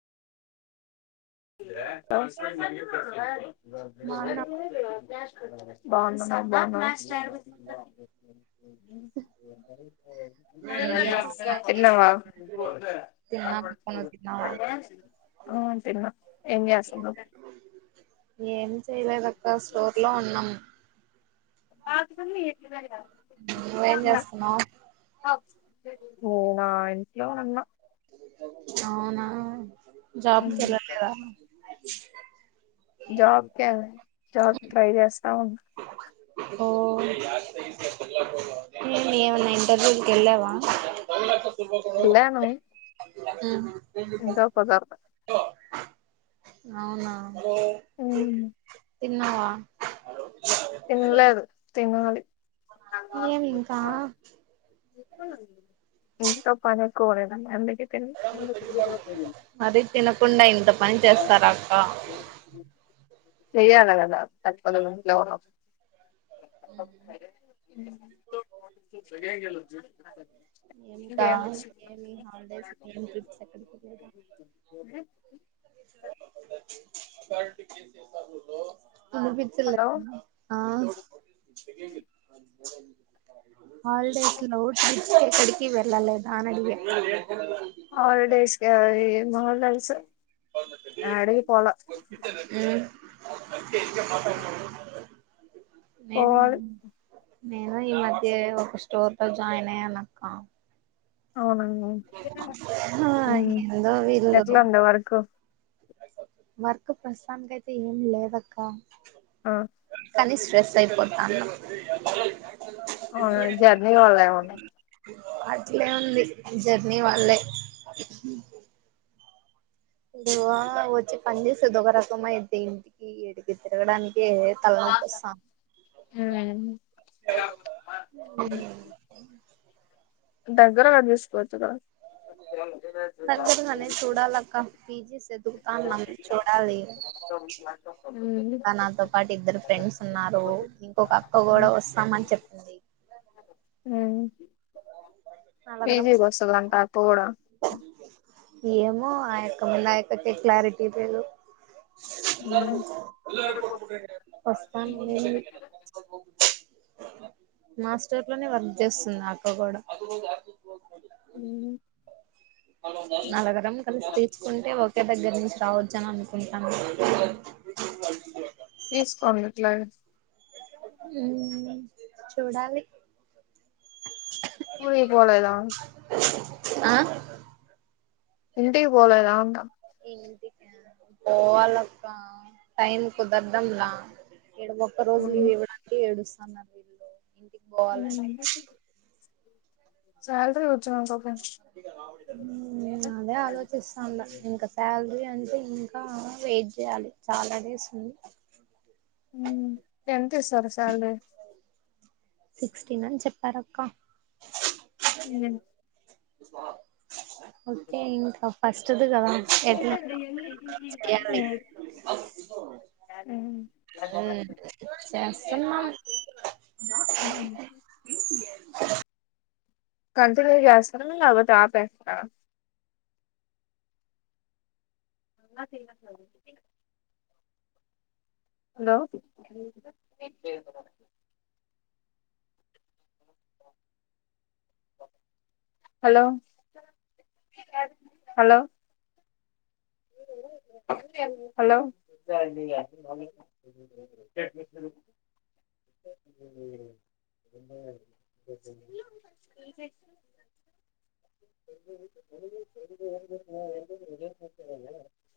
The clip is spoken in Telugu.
మా అన్న బాగున్న మీరు బాగున్నారా తిన్నాం అక్క తిన్నావా నువ్వు తిన్నావా అ తిన్న ఏం చేయలేదు అక్క స్టోర్ లో ఉన్నాం పాకున్న ఏట్ద నువ్వేం చేస్తున్నావు నినా ఇంట్లో ఉన్న అవునా జాబ్కి వెళ్ళాలేదా జబ్ కే జబ్ క్ ట్రై చేస్తా ఉన్న ఓ ఏమన్నా ఇంటర్వ్యూకేళ్ళవా అ ఏళ్లను మ్ ఇంట్లో కూదర్దు అవునా తిన్నావా తన్లేదు తినాలి ఏమి ఇంకా ఇంటితో పనేక్కువనేనా అన్నింటికిని మరీ తినకుండా ఇంత పని చేస్తారా అక్క చెయ్యాలె కదా తప్పదు మరి ఇంట్లో ఉన్నప్పుడు ఆ స గ ఇంకా ఇంకేమి ఏమి హాలిడేస్ ఏం ట్రిప్స్ ఎక్కడికి ర్ వినిపించలే హలో ఆ హల్డేస్ లో ట్రిప్ కి ఎక్కడికి వెళ్లలేదా అని అడిగ హాలిడేస్ క ఏమోడల్స్ అడికి పోల మ్మ్ నేను ఇన్ పోవాలి నేను ఇ మద్ ద్యే ఒక స్టోర్ లో జాయిన్ అయ్యానక్క అవునండి హ ఉమ్ ఏందో వీళ్లకు ఎట్లా ఉంది వర్క్ వర్క్ ప్రస్తుతానికి అయితే ఎం లేదక్క ఆ కానీ స్ట్రెస్ అయిపోతాన అవున జర్నీ వళ్ళ ఏమో లే అట్లే ఉంది జర్నీ వళ్ళే ఇగ వచ్చి పని చేసేది ఒక రకమైద్ది ఇంటికి ఇడికి తిరగడానికి ఏ తల్నొప్పోస్థంది మ్ దగ్గర గా చుసుకోవచ్చు కదా అదే దగ్గరగానే చూడాలక్క పిజీ సదువుతన్నం చూడలి ఉమ్ క నాతో పాటు ఇద్దరు ఫ్రెండ్స్ ఉన్నారు ఇంకొక అక్క కూడా వస్తామని చెప్ పింది మ్ నలుగురం పజీ బస్తులాంటా పోడం ఏమో ఆ యొక్క ముందు ఆయొక్కతే క్లారిటీ లేదు ఉమ్ పస్తా మాస్టర్ లోనే వర్క్ చేస్తుంది అక్క కూడా అ నలగరం కలిసి తీసుుకుంటే ఒకే దగ్గర నుంచి రావచ్చు అని అనుకుంటాను పలీస్ కాన్ నట్లా ఉ చూడాలి మూనే పోలేదా ఆ ఇంటికి పోలేంద ఏంటి పోవాలక్క టైం కుదరదంలా ఏ ఒక్క రోజు ఉమ్ లీవ్ ఇవ్వడానికి ఏడుస్తున్నారు వీళ్ళు ఇంటికి పోవాలంటే సాలీ నేను అదే ఆలోచిస్తా ఇంక శాలరీ అ అ ఇంకా వెయిట్ చేయాలి చాలా డేస్ ఉంది హ్మ్. ఎంత సార్ సాలరీ సిక్స్టీన్ అని చెప్పార అక్క ఓకే ఇంకా ఫస్ట్ అ కదా ఎట్ చేయాలి చేస్తున్నా కంట్ర చేస్తారా మ అబటి ఆపేస్తార అంగ తె ఇల స హలో అ హలో హలో హలో ఎ